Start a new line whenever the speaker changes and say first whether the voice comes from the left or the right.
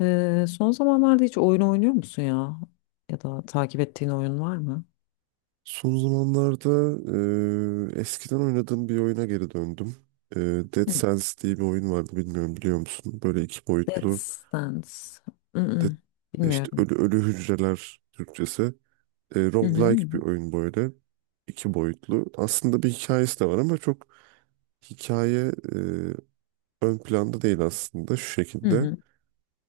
left: Son zamanlarda hiç oyun oynuyor musun ya? Ya da takip ettiğin oyun var mı?
right: Son zamanlarda eskiden oynadığım bir oyuna geri döndüm. Eee, Dead
left: Hı.
right: Cells diye bir oyun vardı, bilmiyorum, biliyor musun? Böyle iki
left: Death
right: boyutlu
left: Stands.
right: de,
left: Mm-mm.
right: işte
left: Bilmiyorum.
right: ölü ölü hücreler Türkçesi.
left: Hı hı.
right: Roguelike bir oyun böyle. İki boyutlu. Aslında bir hikayesi de var ama çok hikaye ön planda değil aslında, şu
left: Hı
right: şekilde.
left: hı.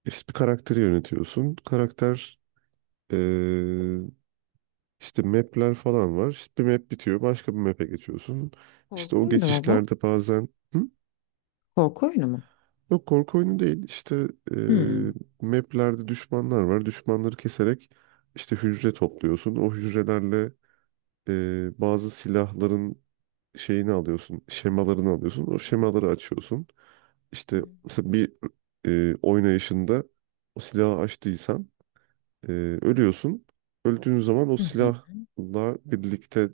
right: İşte bir karakteri yönetiyorsun. Karakter eee, İşte map'ler falan var. İşte bir map bitiyor, başka bir map'e geçiyorsun. İşte
left: Korku
right: o
left: oyunu mu bu?
right: geçişlerde bazen... Hı?
left: Korku oyunu mu?
right: Yok, korku oyunu değil. İşte
left: Hı.
right: map'lerde düşmanlar var. Düşmanları keserek işte hücre topluyorsun. O hücrelerle bazı silahların şeyini alıyorsun. Şemalarını alıyorsun. O şemaları açıyorsun.
left: Hı
right: İşte
left: hı.
right: mesela bir oynayışında o silahı açtıysan e, ölüyorsun. Öldüğün zaman o
left: Hı hı.
right: silahla birlikte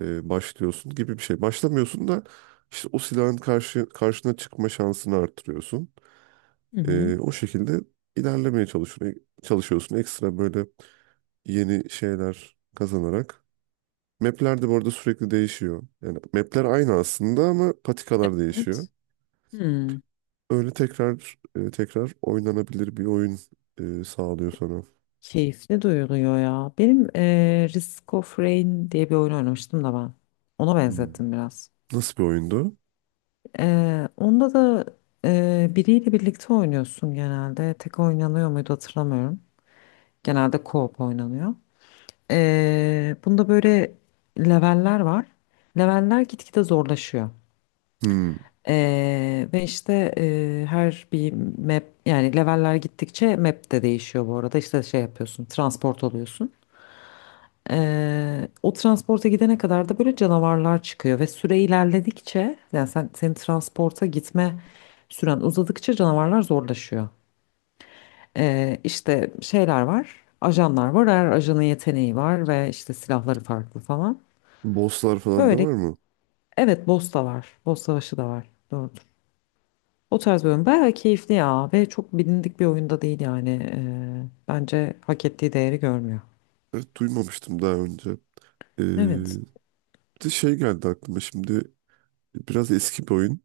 right: başlıyorsun gibi bir şey. Başlamıyorsun da işte o silahın karşı karşına çıkma şansını arttırıyorsun.
left: Hı hı.
right: O şekilde ilerlemeye çalışıyorsun. Ekstra böyle yeni şeyler kazanarak. Map'ler de bu arada sürekli değişiyor. Yani map'ler aynı aslında ama patikalar değişiyor.
left: Evet. Hı.
right: Öyle tekrar tekrar oynanabilir bir oyun sağlıyor sana.
left: Keyifli duyuluyor ya. Benim Risk of Rain diye bir oyun oynamıştım da ben. Ona
right: Hmm.
left: benzettim biraz.
right: Nasıl bir oyundu?
left: Onda da biriyle birlikte oynuyorsun genelde. Tek oynanıyor muydu hatırlamıyorum. Genelde co-op oynanıyor. Bunda böyle leveller var. Leveller gitgide zorlaşıyor.
right: Hmm.
left: Ve işte her bir map, yani leveller gittikçe map de değişiyor bu arada. İşte şey yapıyorsun, transport oluyorsun. O transporta gidene kadar da böyle canavarlar çıkıyor ve süre ilerledikçe, yani sen transporta gitme süren uzadıkça canavarlar zorlaşıyor. İşte şeyler var, ajanlar var. Her ajanın yeteneği var ve işte silahları farklı falan.
right: Bosslar falan da
left: Böyle
right: var mı?
left: evet, boss da var. Boss Savaşı da var. Doğrudur. O tarz bir oyun bayağı keyifli ya ve çok bilindik bir oyunda değil yani. Bence hak ettiği değeri görmüyor.
right: Evet, duymamıştım daha önce. E,
left: Evet.
right: Bir de şey geldi aklıma şimdi, biraz eski bir oyun.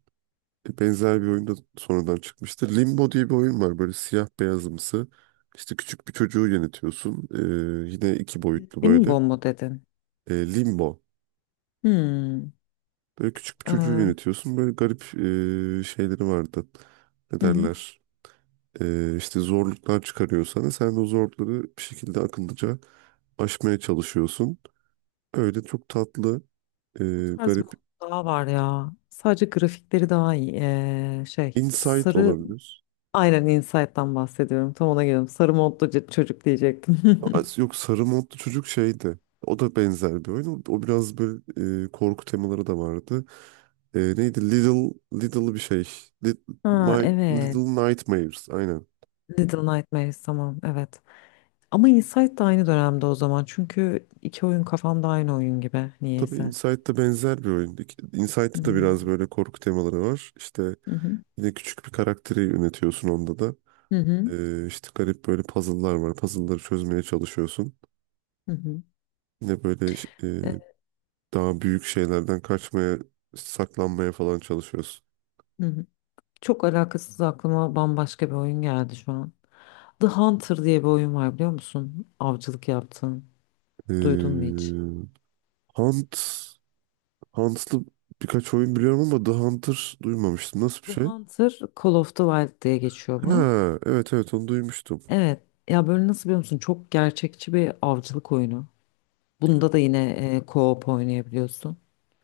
right: Benzer bir oyun da sonradan çıkmıştı. Limbo diye bir oyun var, böyle siyah beyazımsı. İşte küçük bir çocuğu yönetiyorsun. Yine iki boyutlu
left: Emin
right: böyle.
left: bomba dedin.
right: Limbo.
left: Hmm.
right: Böyle küçük bir çocuğu
left: Hı
right: yönetiyorsun. Böyle garip şeyleri vardı. Ne
left: hı.
right: derler? İşte zorluklar çıkarıyor sana. Sen de o zorlukları bir şekilde akıllıca aşmaya çalışıyorsun. Öyle çok tatlı,
left: Bu
right: ee,
left: tarz bir
right: garip.
left: oyun daha var ya. Sadece grafikleri daha iyi. Ee, şey
right: Insight
left: sarı
right: olabilir.
left: aynen Inside'dan bahsediyorum. Tam ona geliyorum. Sarı modlu c- çocuk diyecektim.
right: Yok, sarı modlu çocuk şeydi. O da benzer bir oyun. O biraz böyle korku temaları da vardı. E, neydi? Little Little bir şey. Lit-
left: Ha
right: My Little
left: evet.
right: Nightmares. Aynen.
left: Little Nightmares, tamam, evet. Ama Inside da aynı dönemde o zaman. Çünkü iki oyun kafamda aynı oyun gibi
right: Tabii
left: niyeyse.
right: Inside'da benzer bir oyun. Inside'da da biraz
left: Hmm.
right: böyle korku temaları var. İşte
left: Hı hı.
right: yine küçük bir karakteri yönetiyorsun onda da.
left: Hı hı.
right: İşte garip böyle puzzle'lar var. Puzzle'ları çözmeye çalışıyorsun.
left: Hı hı.
right: Yine böyle e,
left: Evet,
right: daha büyük şeylerden kaçmaya, saklanmaya falan çalışıyorsun.
left: hı hı. Çok alakasız aklıma bambaşka bir oyun geldi şu an. The Hunter diye bir oyun var, biliyor musun? Avcılık yaptın. Duydun mu hiç?
right: Ee, Hunt, Hunt'lı birkaç oyun biliyorum ama The Hunter duymamıştım. Nasıl bir
left: The
right: şey?
left: Hunter Call of the Wild diye geçiyor bu.
right: Ha, evet evet, onu duymuştum.
left: Evet. Ya böyle nasıl, biliyor musun? Çok gerçekçi bir avcılık oyunu. Bunda da yine co-op oynayabiliyorsun.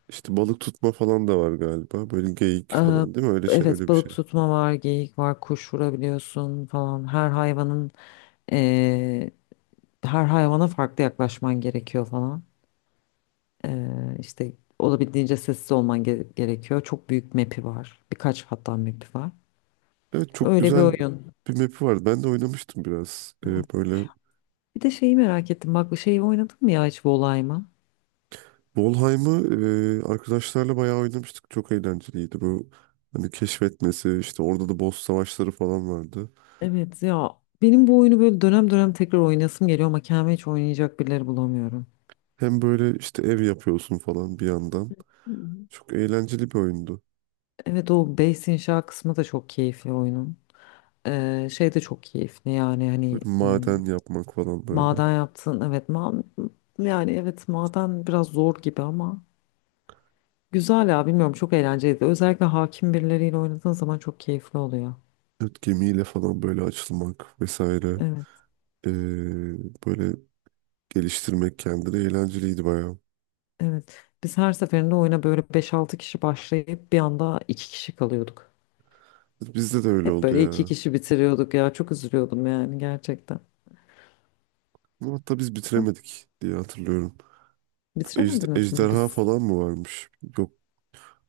right: İşte balık tutma falan da var galiba. Böyle geyik
left: Ee,
right: falan değil mi? Öyle şey, öyle
left: evet,
right: bir
left: balık
right: şey.
left: tutma var, geyik var, kuş vurabiliyorsun falan. Eee, Her hayvana farklı yaklaşman gerekiyor falan. İşte olabildiğince sessiz olman ge- gerekiyor. Çok büyük map'i var. Birkaç hatta map'i var.
right: Evet, çok
left: Öyle bir
right: güzel
left: oyun.
right: bir map'i vardı. Ben de oynamıştım biraz.
left: Evet.
right: Böyle
left: Bir de şeyi merak ettim. Bak, şeyi oynadın mı ya hiç, Volay mı?
right: Valheim'ı arkadaşlarla bayağı oynamıştık. Çok eğlenceliydi bu. Hani keşfetmesi, işte orada da boss savaşları falan vardı.
left: Evet ya, benim bu oyunu böyle dönem dönem tekrar oynasım geliyor ama kendime hiç oynayacak birileri bulamıyorum.
right: Hem böyle işte ev yapıyorsun falan bir yandan.
left: Hmm.
right: Çok eğlenceli bir oyundu.
left: Evet, o base inşa kısmı da çok keyifli oyunun. Şey de çok keyifli, yani hani
right: Böyle
left: m,
right: maden yapmak falan böyle.
left: maden yaptın evet ma yani evet, maden biraz zor gibi ama güzel ya, bilmiyorum, çok eğlenceliydi. Özellikle hakim birileriyle oynadığın zaman çok keyifli oluyor.
right: Evet, gemiyle falan böyle açılmak vesaire.
left: Evet,
right: Ee, Böyle geliştirmek kendini eğlenceliydi bayağı.
left: evet, biz her seferinde oyuna böyle beş altı kişi başlayıp bir anda 2 kişi kalıyorduk.
right: Bizde de öyle
left: Hep
right: oldu
left: böyle 2
right: ya.
left: kişi bitiriyorduk ya, çok üzülüyordum yani gerçekten.
right: Ama hatta biz bitiremedik diye hatırlıyorum.
left: Bitiremediniz mi?
right: Ejderha
left: Biz
right: falan mı varmış? Yok.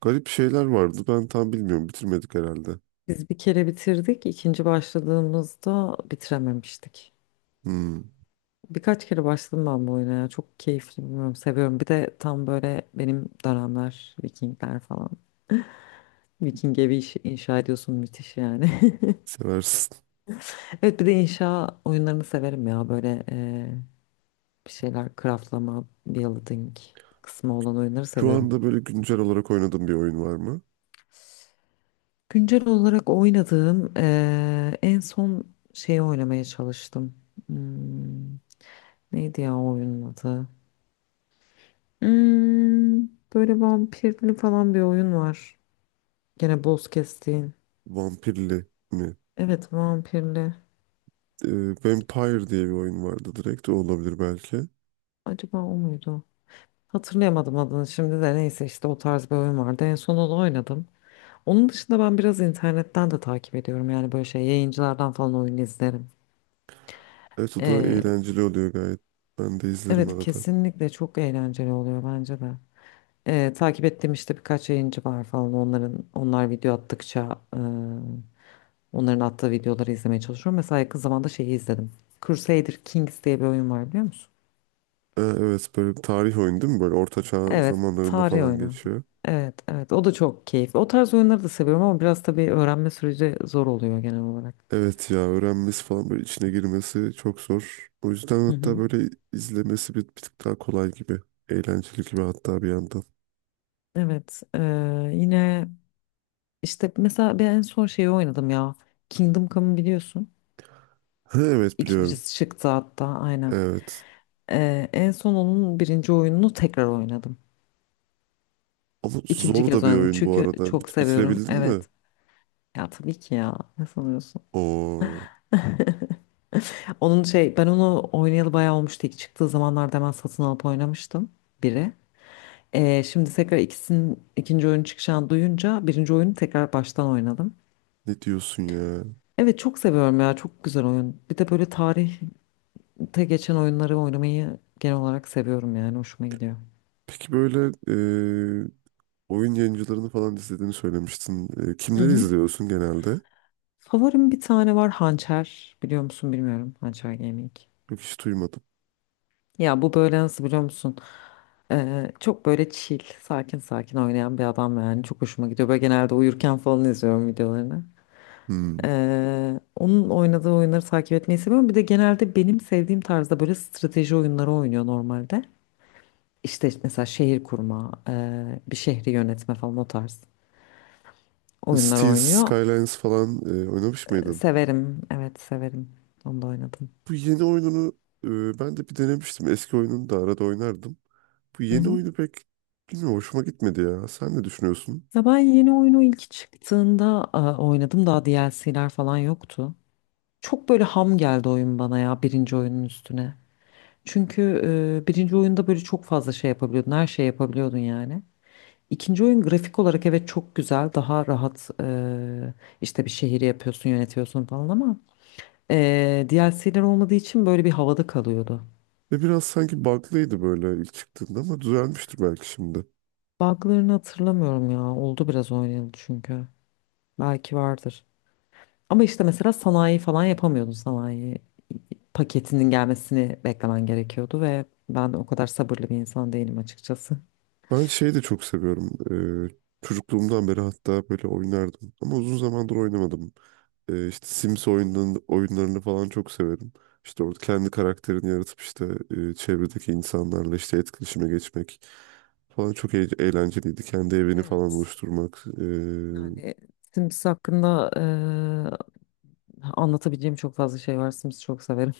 right: Garip şeyler vardı. Ben tam bilmiyorum. Bitirmedik herhalde.
left: biz bir kere bitirdik, ikinci başladığımızda bitirememiştik.
right: Hmm,
left: Birkaç kere başladım ben bu oyuna ya. Çok keyifli, bilmiyorum, seviyorum. Bir de tam böyle benim dönemler, Vikingler falan. Viking evi iş- inşa ediyorsun, müthiş yani.
right: seversin.
left: Evet, bir de inşa oyunlarını severim ya. Böyle bir şeyler craftlama, building kısmı olan oyunları
right: Şu
left: seviyorum.
right: anda böyle güncel olarak oynadığım bir oyun var mı?
left: Güncel olarak oynadığım en son şeyi oynamaya çalıştım. Hmm, neydi ya o oyunun adı? Hmm, böyle vampirli falan bir oyun var. Gene boss kestiğin.
right: Vampirli mi?
left: Evet, vampirli.
right: Vampire diye bir oyun vardı direkt. O olabilir belki.
left: Acaba o muydu? Hatırlayamadım adını şimdi de, neyse, işte o tarz bir oyun vardı. En son onu oynadım. Onun dışında ben biraz internetten de takip ediyorum. Yani böyle şey, yayıncılardan falan oyun izlerim.
right: Evet, o da
left: Ee,
right: eğlenceli oluyor gayet. Ben de izlerim
left: evet,
right: arada.
left: kesinlikle çok eğlenceli oluyor bence de. Takip ettiğim işte birkaç yayıncı var falan. Onlar video attıkça e, onların attığı videoları izlemeye çalışıyorum. Mesela yakın zamanda şeyi izledim. Crusader Kings diye bir oyun var, biliyor musun?
right: Evet, böyle bir tarih oyunu değil mi? Böyle orta çağ
left: Evet,
right: zamanlarında
left: tarih
right: falan
left: oyunu.
right: geçiyor.
left: Evet, evet. O da çok keyifli. O tarz oyunları da seviyorum ama biraz tabii öğrenme süreci zor oluyor genel olarak.
right: Evet ya, öğrenmesi falan böyle içine girmesi çok zor. O yüzden
left: Hı
right: hatta
left: hı.
right: böyle izlemesi bir tık daha kolay gibi. Eğlenceli gibi hatta bir yandan.
left: Evet, yine işte mesela ben en son şeyi oynadım ya. Kingdom Come'ı biliyorsun.
right: Ha, evet biliyorum.
left: İkincisi çıktı hatta, aynen.
right: Evet.
left: En son onun birinci oyununu tekrar oynadım.
right: Ama
left: İkinci
right: zor
left: kez
right: da bir
left: oynadım
right: oyun bu
left: çünkü
right: arada.
left: çok seviyorum.
right: Bitirebildin mi?
left: Evet. Ya tabii ki ya. Ne sanıyorsun?
right: Oo,
left: Onun şey, ben onu oynayalı bayağı olmuştu. İlk çıktığı zamanlarda hemen satın alıp oynamıştım. Biri. Şimdi tekrar ikisinin ikinci oyun çıkacağını duyunca birinci oyunu tekrar baştan oynadım.
right: ne diyorsun ya?
left: Evet, çok seviyorum ya, çok güzel oyun. Bir de böyle tarihte geçen oyunları oynamayı genel olarak seviyorum yani, hoşuma gidiyor.
right: Peki böyle e, oyun yayıncılarını falan izlediğini söylemiştin. E,
left: Hı
right: kimleri
left: hı.
right: izliyorsun genelde?
left: Favorim bir tane var, Hançer, biliyor musun bilmiyorum, Hançer Gaming.
right: Yok, hiç duymadım.
left: Ya bu böyle nasıl, biliyor musun? Çok böyle chill, sakin sakin oynayan bir adam yani, çok hoşuma gidiyor. Böyle genelde uyurken falan izliyorum videolarını.
right: Hmm.
left: Onun oynadığı oyunları takip etmeyi seviyorum. Bir de genelde benim sevdiğim tarzda böyle strateji oyunları oynuyor normalde. İşte mesela şehir kurma, bir şehri yönetme falan, o tarz oyunlar
right: Steel
left: oynuyor.
right: Skylines falan oynamış
left: E,
right: mıydın?
left: severim, evet, severim. Onu da oynadım.
right: Bu yeni oyununu ben de bir denemiştim. Eski oyununu da arada oynardım. Bu
left: Hı
right: yeni
left: hı.
right: oyunu pek bilmiyorum, hoşuma gitmedi ya. Sen ne düşünüyorsun?
left: Ya ben yeni oyunu ilk çıktığında oynadım. Daha DLC'ler falan yoktu. Çok böyle ham geldi oyun bana ya, birinci oyunun üstüne. Çünkü birinci oyunda böyle çok fazla şey yapabiliyordun. Her şey yapabiliyordun yani. İkinci oyun grafik olarak evet çok güzel. Daha rahat işte bir şehri yapıyorsun, yönetiyorsun falan ama DLC'ler olmadığı için böyle bir havada kalıyordu.
right: Ve biraz sanki bug'lıydı böyle ilk çıktığında ama düzelmiştir belki şimdi.
left: Bug'larını hatırlamıyorum ya. Oldu biraz oynayalı çünkü. Belki vardır. Ama işte mesela sanayi falan yapamıyordun. Sanayi paketinin gelmesini beklemen gerekiyordu ve ben de o kadar sabırlı bir insan değilim açıkçası.
right: Ben şeyi de çok seviyorum. Çocukluğumdan beri hatta böyle oynardım. Ama uzun zamandır oynamadım. İşte Sims oyunlarını falan çok severim. İşte orada kendi karakterini yaratıp işte çevredeki insanlarla işte etkileşime geçmek falan çok eğlenceliydi. Kendi evini falan
left: Evet.
right: oluşturmak. E,
left: Yani Sims hakkında anlatabileceğim çok fazla şey var. Sims'i çok severim.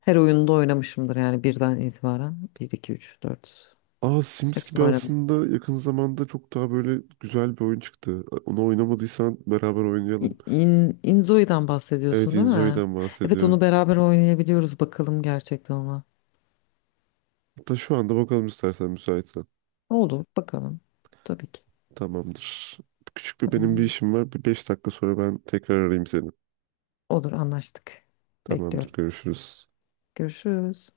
left: Her oyunda oynamışımdır yani, birden itibaren. Bir, iki, üç, dört.
right: aa, Sims gibi
left: Hepsini oynadım.
right: aslında yakın zamanda çok daha böyle güzel bir oyun çıktı. Onu oynamadıysan beraber
left: İ-
right: oynayalım.
left: İn, Inzoi'den
right: Evet,
left: bahsediyorsun değil mi?
right: Inzoi'den
left: Evet, onu
right: bahsediyorum.
left: beraber oynayabiliyoruz. Bakalım gerçekten ona.
right: Hatta şu anda bakalım, istersen, müsaitsen.
left: Olur, bakalım. Tabii ki.
right: Tamamdır. Küçük bir, benim bir
left: Tamam.
right: işim var. Bir 5 dakika sonra ben tekrar arayayım seni.
left: Olur, anlaştık.
right: Tamamdır,
left: Bekliyorum.
right: görüşürüz.
left: Görüşürüz.